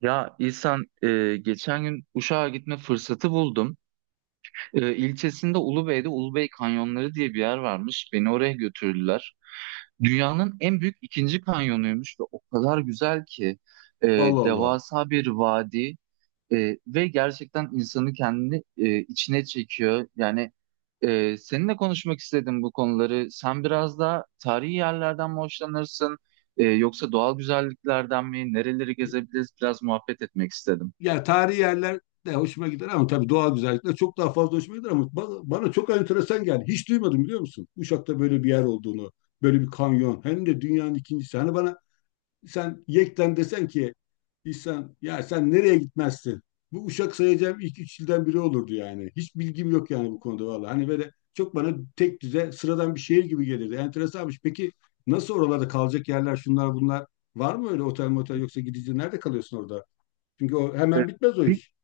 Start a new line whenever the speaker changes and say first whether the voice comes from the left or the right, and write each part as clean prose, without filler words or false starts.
right: Ya İhsan, geçen gün Uşak'a gitme fırsatı buldum. İlçesinde Ulubey'de Ulubey Kanyonları diye bir yer varmış. Beni oraya götürdüler. Dünyanın en büyük ikinci kanyonuymuş ve o kadar güzel ki. E,
left: Allah Allah.
right: Devasa bir vadi. Ve gerçekten insanı kendini içine çekiyor. Yani seninle konuşmak istedim bu konuları. Sen biraz daha tarihi yerlerden mi hoşlanırsın, yoksa doğal güzelliklerden mi? Nereleri gezebiliriz? Biraz muhabbet etmek istedim.
left: Yani tarihi yerler de hoşuma gider ama tabii doğal güzellikler çok daha fazla hoşuma gider ama bana çok enteresan geldi. Hiç duymadım biliyor musun? Uşak'ta böyle bir yer olduğunu, böyle bir kanyon. Hem de dünyanın ikincisi. Hani bana sen yekten desen ki İhsan ya sen nereye gitmezsin? Bu Uşak sayacağım ilk üç ilden biri olurdu yani. Hiç bilgim yok yani bu konuda vallahi. Hani böyle çok bana tek düze sıradan bir şehir gibi gelirdi. Enteresanmış. Peki nasıl oralarda kalacak yerler şunlar bunlar? Var mı öyle otel motel yoksa gidici nerede kalıyorsun orada? Çünkü o hemen bitmez o
right: E,
left: iş.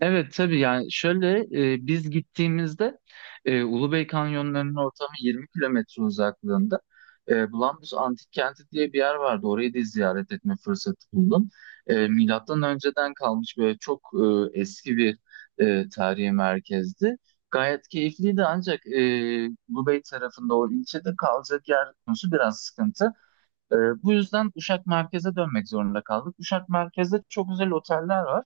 right: Evet, tabii. Yani şöyle, biz gittiğimizde Ulubey Kanyonları'nın ortamı 20 kilometre uzaklığında. Bulambuz Antik Kenti diye bir yer vardı. Orayı da ziyaret etme fırsatı buldum. Milattan önceden kalmış böyle çok eski bir tarihi merkezdi. Gayet keyifliydi, ancak Ulubey tarafında o ilçede kalacak yer konusu biraz sıkıntı. Bu yüzden Uşak merkeze dönmek zorunda kaldık. Uşak merkezde çok güzel oteller var,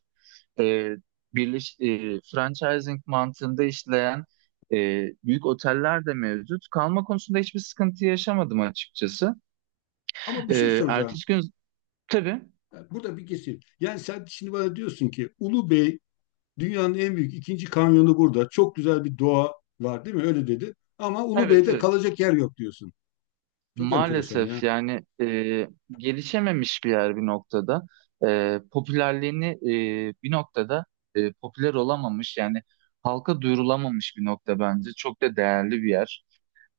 right: e, franchising mantığında işleyen e, büyük oteller de mevcut. Kalma konusunda hiçbir sıkıntı yaşamadım açıkçası.
left: Ama bir şey soracağım.
right: Ertesi gün tabii,
left: Yani burada bir kesim. Yani sen şimdi bana diyorsun ki Ulu Bey dünyanın en büyük ikinci kanyonu burada. Çok güzel bir doğa var değil mi? Öyle dedi. Ama Ulu
right: evet,
left: Bey'de
right: evet.
left: kalacak yer yok diyorsun. Çok enteresan ya.
right: Maalesef yani, gelişememiş bir yer bir noktada. Popülerliğini bir noktada popüler olamamış, yani halka duyurulamamış bir nokta bence. Çok da değerli bir yer.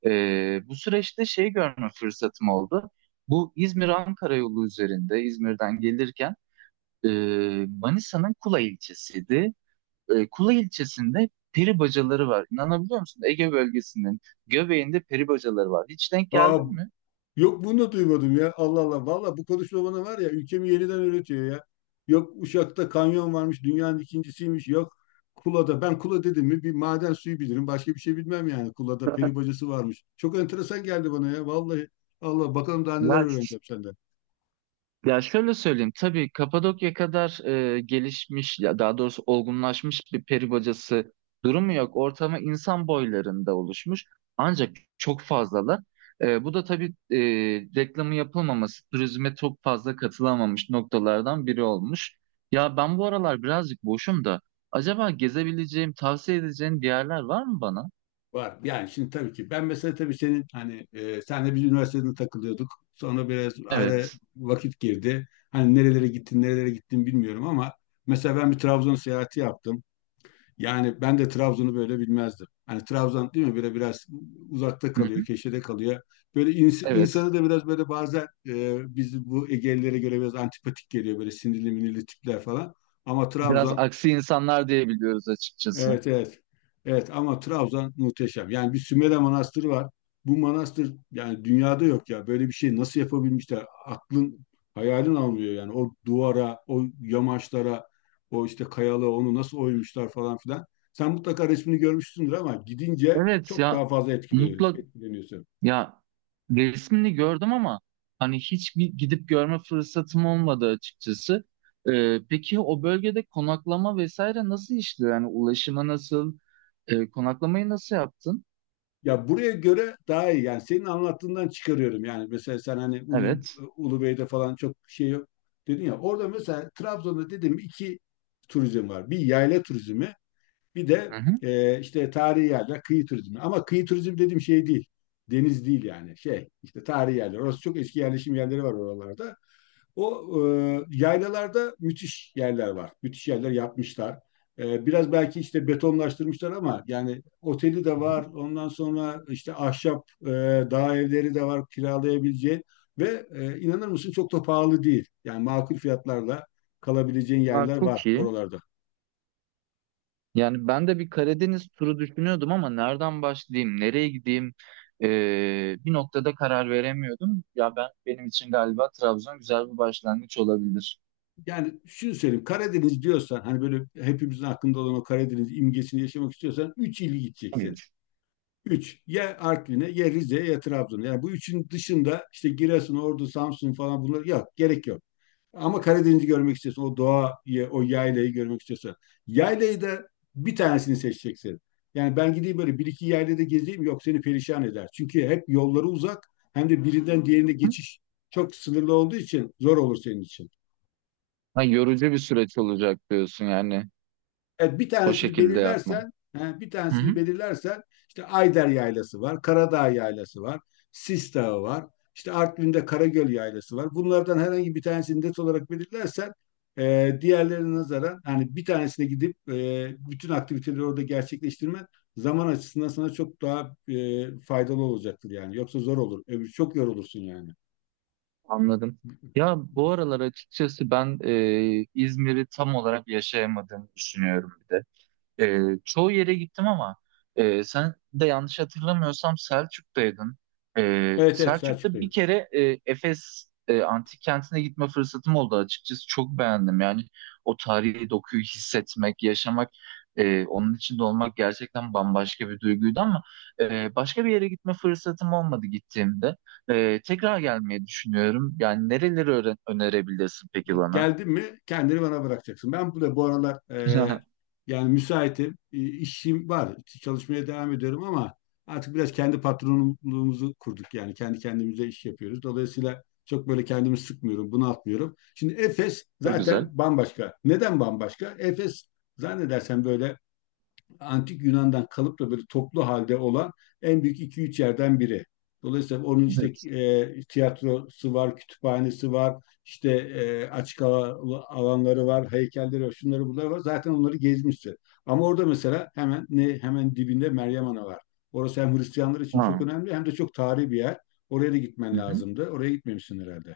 right: Bu süreçte şey görme fırsatım oldu. Bu İzmir-Ankara yolu üzerinde İzmir'den gelirken e, Manisa'nın Kula ilçesiydi. Kula ilçesinde peri bacaları var. İnanabiliyor musun? Ege bölgesinin göbeğinde peri bacaları var. Hiç denk
left: Aa,
right: geldin mi?
left: yok bunu da duymadım ya. Allah Allah. Valla bu konuşma bana var ya ülkemi yeniden öğretiyor ya. Yok Uşak'ta kanyon varmış dünyanın ikincisiymiş. Yok Kula'da. Ben Kula dedim mi bir maden suyu bilirim. Başka bir şey bilmem yani. Kula'da peri bacası varmış. Çok enteresan geldi bana ya. Vallahi Allah bakalım daha neler
right: Ya
left: öğreneceğim senden.
right: Ya şöyle söyleyeyim, tabii Kapadokya kadar gelişmiş ya daha doğrusu olgunlaşmış bir peri bacası durumu yok. Ortamı insan boylarında oluşmuş. Ancak çok fazlalar. Bu da tabii e, reklamı yapılmaması, turizme çok fazla katılamamış noktalardan biri olmuş. Ya ben bu aralar birazcık boşum da acaba gezebileceğim, tavsiye edeceğin bir yerler var mı bana?
left: Var. Yani şimdi tabii ki ben mesela tabii senin hani senle biz üniversitede takılıyorduk. Sonra biraz ara
right: Evet.
left: vakit girdi. Hani nerelere gittin, nerelere gittin bilmiyorum ama mesela ben bir Trabzon seyahati yaptım. Yani ben de Trabzon'u böyle bilmezdim. Hani Trabzon değil mi böyle biraz uzakta
right: Hı
left: kalıyor,
right: hı.
left: köşede kalıyor. Böyle insanı
right: Evet.
left: da biraz böyle bazen biz bu Egelilere göre biraz antipatik geliyor böyle sinirli minirli tipler falan. Ama
right: Biraz
left: Trabzon
right: aksi insanlar diyebiliyoruz açıkçası.
left: evet, evet. Evet ama Trabzon muhteşem. Yani bir Sümele Manastırı var. Bu manastır yani dünyada yok ya. Böyle bir şey nasıl yapabilmişler? Aklın hayalin almıyor yani. O duvara, o yamaçlara, o işte kayalığa onu nasıl oymuşlar falan filan. Sen mutlaka resmini görmüşsündür ama gidince
right: Evet
left: çok daha
right: ya,
left: fazla
right: mutlak.
left: etkileniyorsun.
right: Ya, resmini gördüm ama hani hiç bir gidip görme fırsatım olmadı açıkçası. Peki o bölgede konaklama vesaire nasıl işliyor? Yani ulaşımı nasıl, konaklamayı nasıl yaptın?
left: Ya buraya göre daha iyi. Yani senin anlattığından çıkarıyorum. Yani mesela sen hani
right: Evet.
left: Ulubey'de falan çok şey yok dedin ya. Orada mesela Trabzon'da dedim iki turizm var. Bir yayla turizmi, bir
right: Hı
left: de
right: hı.
left: işte tarihi yerler, kıyı turizmi. Ama kıyı turizmi dediğim şey değil. Deniz değil yani. Şey işte tarihi yerler. Orası çok eski yerleşim yerleri var oralarda. O yaylalarda müthiş yerler var. Müthiş yerler yapmışlar. Biraz belki işte betonlaştırmışlar ama yani oteli de var. Ondan sonra işte ahşap dağ evleri de var kiralayabileceğin. Ve inanır mısın çok da pahalı değil. Yani makul fiyatlarla kalabileceğin
right: Ha,
left: yerler
right: çok
left: var
right: iyi.
left: oralarda.
right: Yani ben de bir Karadeniz turu düşünüyordum ama nereden başlayayım, nereye gideyim bir noktada karar veremiyordum. Ya ben, benim için galiba Trabzon güzel bir başlangıç olabilir.
left: Yani şunu söyleyeyim Karadeniz diyorsan hani böyle hepimizin aklında olan o Karadeniz imgesini yaşamak istiyorsan 3 il gideceksin.
right: Evet.
left: Üç, ya Artvin'e, ya Rize'ye, ya Trabzon'a. Yani bu üçün dışında işte Giresun, Ordu, Samsun falan bunlar yok. Gerek yok. Ama Karadeniz'i görmek istiyorsan, o doğayı, o yaylayı görmek istiyorsan. Yaylayı da bir tanesini seçeceksin. Yani ben gideyim böyle bir iki yaylada gezeyim yok seni perişan eder. Çünkü hep yolları uzak hem de birinden diğerine geçiş çok sınırlı olduğu için zor olur senin için.
right: Ha, yorucu bir süreç olacak diyorsun yani.
left: Evet, bir
right: O
left: tanesini
right: şekilde yapmam.
left: belirlersen, he, bir
right: Hı
left: tanesini
right: hı.
left: belirlersen işte Ayder Yaylası var, Karadağ Yaylası var, Sis Dağı var, işte Artvin'de Karagöl Yaylası var. Bunlardan herhangi bir tanesini net olarak belirlersen diğerlerine nazaran hani bir tanesine gidip bütün aktiviteleri orada gerçekleştirmen zaman açısından sana çok daha faydalı olacaktır yani. Yoksa zor olur. Öbür çok yorulursun yani.
right: Anladım. Ya bu aralar açıkçası ben İzmir'i tam olarak yaşayamadığımı düşünüyorum. Çoğu yere gittim ama sen de yanlış hatırlamıyorsam Selçuk'taydın.
left: Evet evet
right: Selçuk'ta bir
left: Selçuk'tayım.
right: kere Efes antik kentine gitme fırsatım oldu açıkçası. Çok beğendim yani o tarihi dokuyu hissetmek, yaşamak, onun içinde olmak gerçekten bambaşka bir duyguydu ama başka bir yere gitme fırsatım olmadı gittiğimde. Tekrar gelmeyi düşünüyorum. Yani nereleri önerebilirsin peki
left: Bak
right: bana?
left: geldin mi kendini bana bırakacaksın. Ben burada bu aralar yani müsaitim. E, işim var. Çalışmaya devam ediyorum ama artık biraz kendi patronluğumuzu kurduk. Yani kendi kendimize iş yapıyoruz. Dolayısıyla çok böyle kendimi sıkmıyorum, bunaltmıyorum. Şimdi Efes
right: Çok güzel.
left: zaten bambaşka. Neden bambaşka? Efes zannedersem böyle Antik Yunan'dan kalıp da böyle toplu halde olan en büyük iki üç yerden biri. Dolayısıyla onun işte
right: Evet.
left: tiyatrosu var, kütüphanesi var, işte açık hava alanları var, heykelleri var, şunları bunları var. Zaten onları gezmiştir. Ama orada mesela hemen ne hemen dibinde Meryem Ana var. Orası hem Hristiyanlar için çok
right: Ha.
left: önemli hem de çok tarihi bir yer. Oraya da gitmen lazımdı. Oraya gitmemişsin herhalde.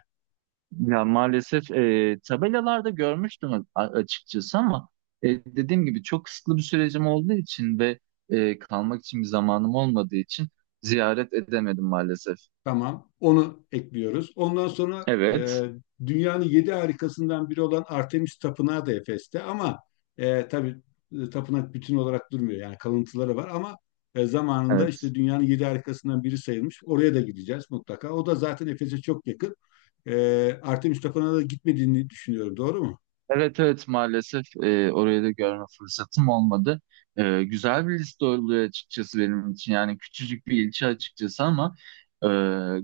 right: Ya maalesef tabelalarda görmüştüm açıkçası ama dediğim gibi çok kısıtlı bir sürecim olduğu için ve kalmak için bir zamanım olmadığı için ziyaret edemedim maalesef.
left: Tamam. Onu ekliyoruz. Ondan sonra
right: Evet,
left: dünyanın yedi harikasından biri olan Artemis Tapınağı da Efes'te ama tabii tapınak bütün olarak durmuyor. Yani kalıntıları var ama zamanında
right: evet.
left: işte dünyanın yedi harikasından biri sayılmış. Oraya da gideceğiz mutlaka. O da zaten Efes'e çok yakın. E, Artemis Tapınağı'na da gitmediğini düşünüyorum. Doğru mu?
right: Evet, evet maalesef, orayı da görme fırsatım olmadı. Güzel bir liste oluyor açıkçası benim için. Yani küçücük bir ilçe açıkçası ama e,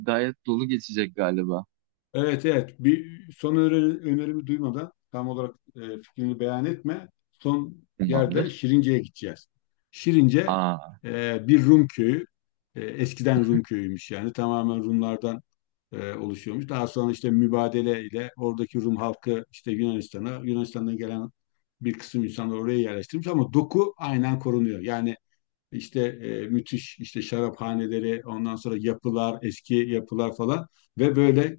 right: gayet dolu geçecek galiba.
left: Evet evet bir son önerimi duymadan tam olarak fikrini beyan etme. Son yerde
right: Tamamdır.
left: Şirince'ye gideceğiz. Şirince
right: Aa,
left: bir Rum köyü. Eskiden Rum köyüymüş yani tamamen Rumlardan oluşuyormuş. Daha sonra işte mübadele ile oradaki Rum halkı işte Yunanistan'a, Yunanistan'dan gelen bir kısım insanlar oraya yerleştirmiş ama doku aynen korunuyor. Yani işte müthiş işte şaraphaneleri, ondan sonra yapılar, eski yapılar falan ve böyle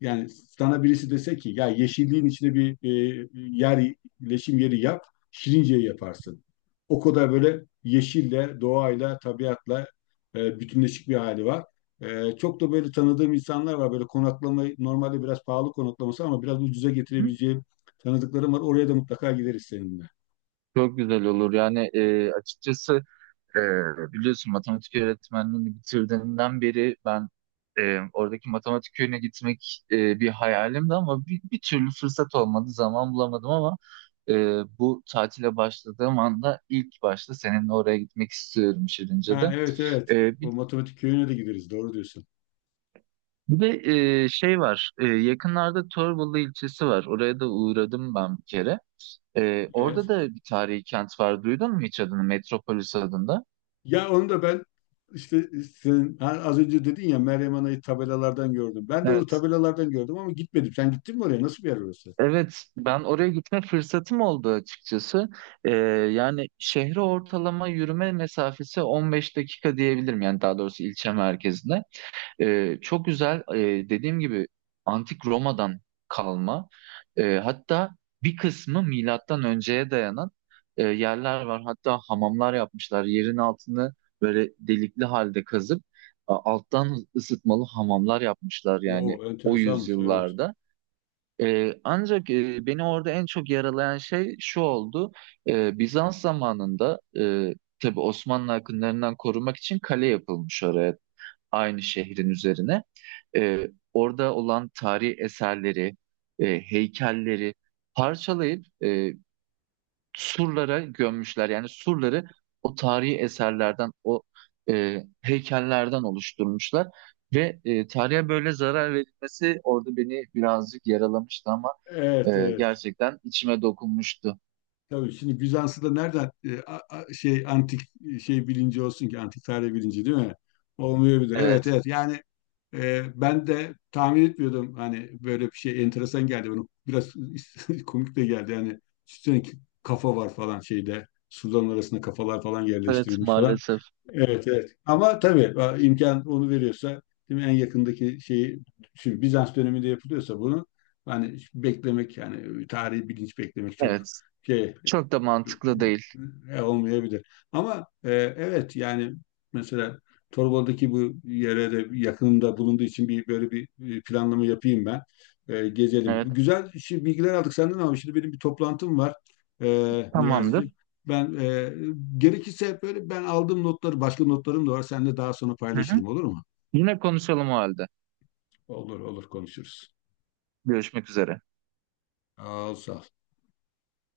left: yani sana birisi dese ki ya yeşilliğin içine bir yer, leşim yeri yap, Şirince'yi yaparsın. O kadar böyle yeşille, doğayla, tabiatla bütünleşik bir hali var. Çok da böyle tanıdığım insanlar var. Böyle konaklamayı normalde biraz pahalı konaklaması ama biraz ucuza
right: hı,
left: getirebileceğim tanıdıklarım var. Oraya da mutlaka gideriz seninle.
right: çok güzel olur. Yani açıkçası biliyorsun matematik öğretmenliğini bitirdiğimden beri ben oradaki matematik köyüne gitmek bir hayalimdi ama bir türlü fırsat olmadı, zaman bulamadım ama e, bu tatile başladığım anda ilk başta seninle oraya gitmek istiyorum Şirince'de.
left: Ha, evet evet.
right: E,
left: O
right: bir,
left: matematik köyüne de gideriz. Doğru diyorsun.
right: bir de şey var, yakınlarda Torbalı ilçesi var. Oraya da uğradım ben bir kere. Orada
left: Evet.
right: da bir tarihi kent var. Duydun mu hiç adını? Metropolis adında.
left: Ya onu da ben işte sen ha, az önce dedin ya Meryem Ana'yı tabelalardan gördüm. Ben de onu
right: Evet.
left: tabelalardan gördüm ama gitmedim. Sen gittin mi oraya? Nasıl bir yer orası?
right: Evet, ben oraya gitme fırsatım oldu açıkçası. Ee, Yani şehre ortalama yürüme mesafesi 15 dakika diyebilirim. Yani daha doğrusu ilçe merkezine. Çok güzel, dediğim gibi antik Roma'dan kalma. Hatta bir kısmı milattan önceye dayanan yerler var. Hatta hamamlar yapmışlar. Yerin altını böyle delikli halde kazıp alttan ısıtmalı hamamlar yapmışlar yani
left: Oo
right: o
left: enteresanmış evet.
right: yüzyıllarda. Ancak beni orada en çok yaralayan şey şu oldu. Bizans zamanında tabii Osmanlı akınlarından korumak için kale yapılmış oraya, aynı şehrin üzerine. Orada olan tarihi eserleri, heykelleri parçalayıp surlara gömmüşler. Yani surları o tarihi eserlerden, o heykellerden oluşturmuşlar. Ve tarihe böyle zarar verilmesi orada beni birazcık yaralamıştı ama
left: Evet evet.
right: gerçekten içime dokunmuştu.
left: Tabii şimdi Bizans'ı da nereden şey antik şey bilinci olsun ki antik tarih bilinci değil mi? Olmayabilir. Evet
right: Evet,
left: evet yani ben de tahmin etmiyordum hani böyle bir şey enteresan geldi bana biraz komik de geldi yani üstüne kafa var falan şeyde suların arasında kafalar falan
right: evet
left: yerleştirilmiş falan.
right: maalesef.
left: Evet evet ama tabii a, imkan onu veriyorsa değil mi? En yakındaki şeyi şimdi Bizans döneminde yapılıyorsa bunu hani beklemek yani tarihi bilinç beklemek çok
right: Evet,
left: şey
right: çok da mantıklı değil.
left: olmayabilir. Ama evet yani mesela Torbalı'daki bu yere de yakınımda bulunduğu için bir böyle bir planlama yapayım ben. E, gezelim. Bu
right: Evet,
left: güzel bilgiler aldık senden ama şimdi benim bir toplantım var
right: tamamdır.
left: Niyazi'ciğim. Ben gerekirse böyle ben aldığım notları başka notlarım da var. Seninle daha sonra
right: Hı hı.
left: paylaşırım olur mu?
right: Yine konuşalım o halde.
left: Olur olur konuşuruz.
right: Görüşmek üzere.
left: Sağ ol, sağ ol.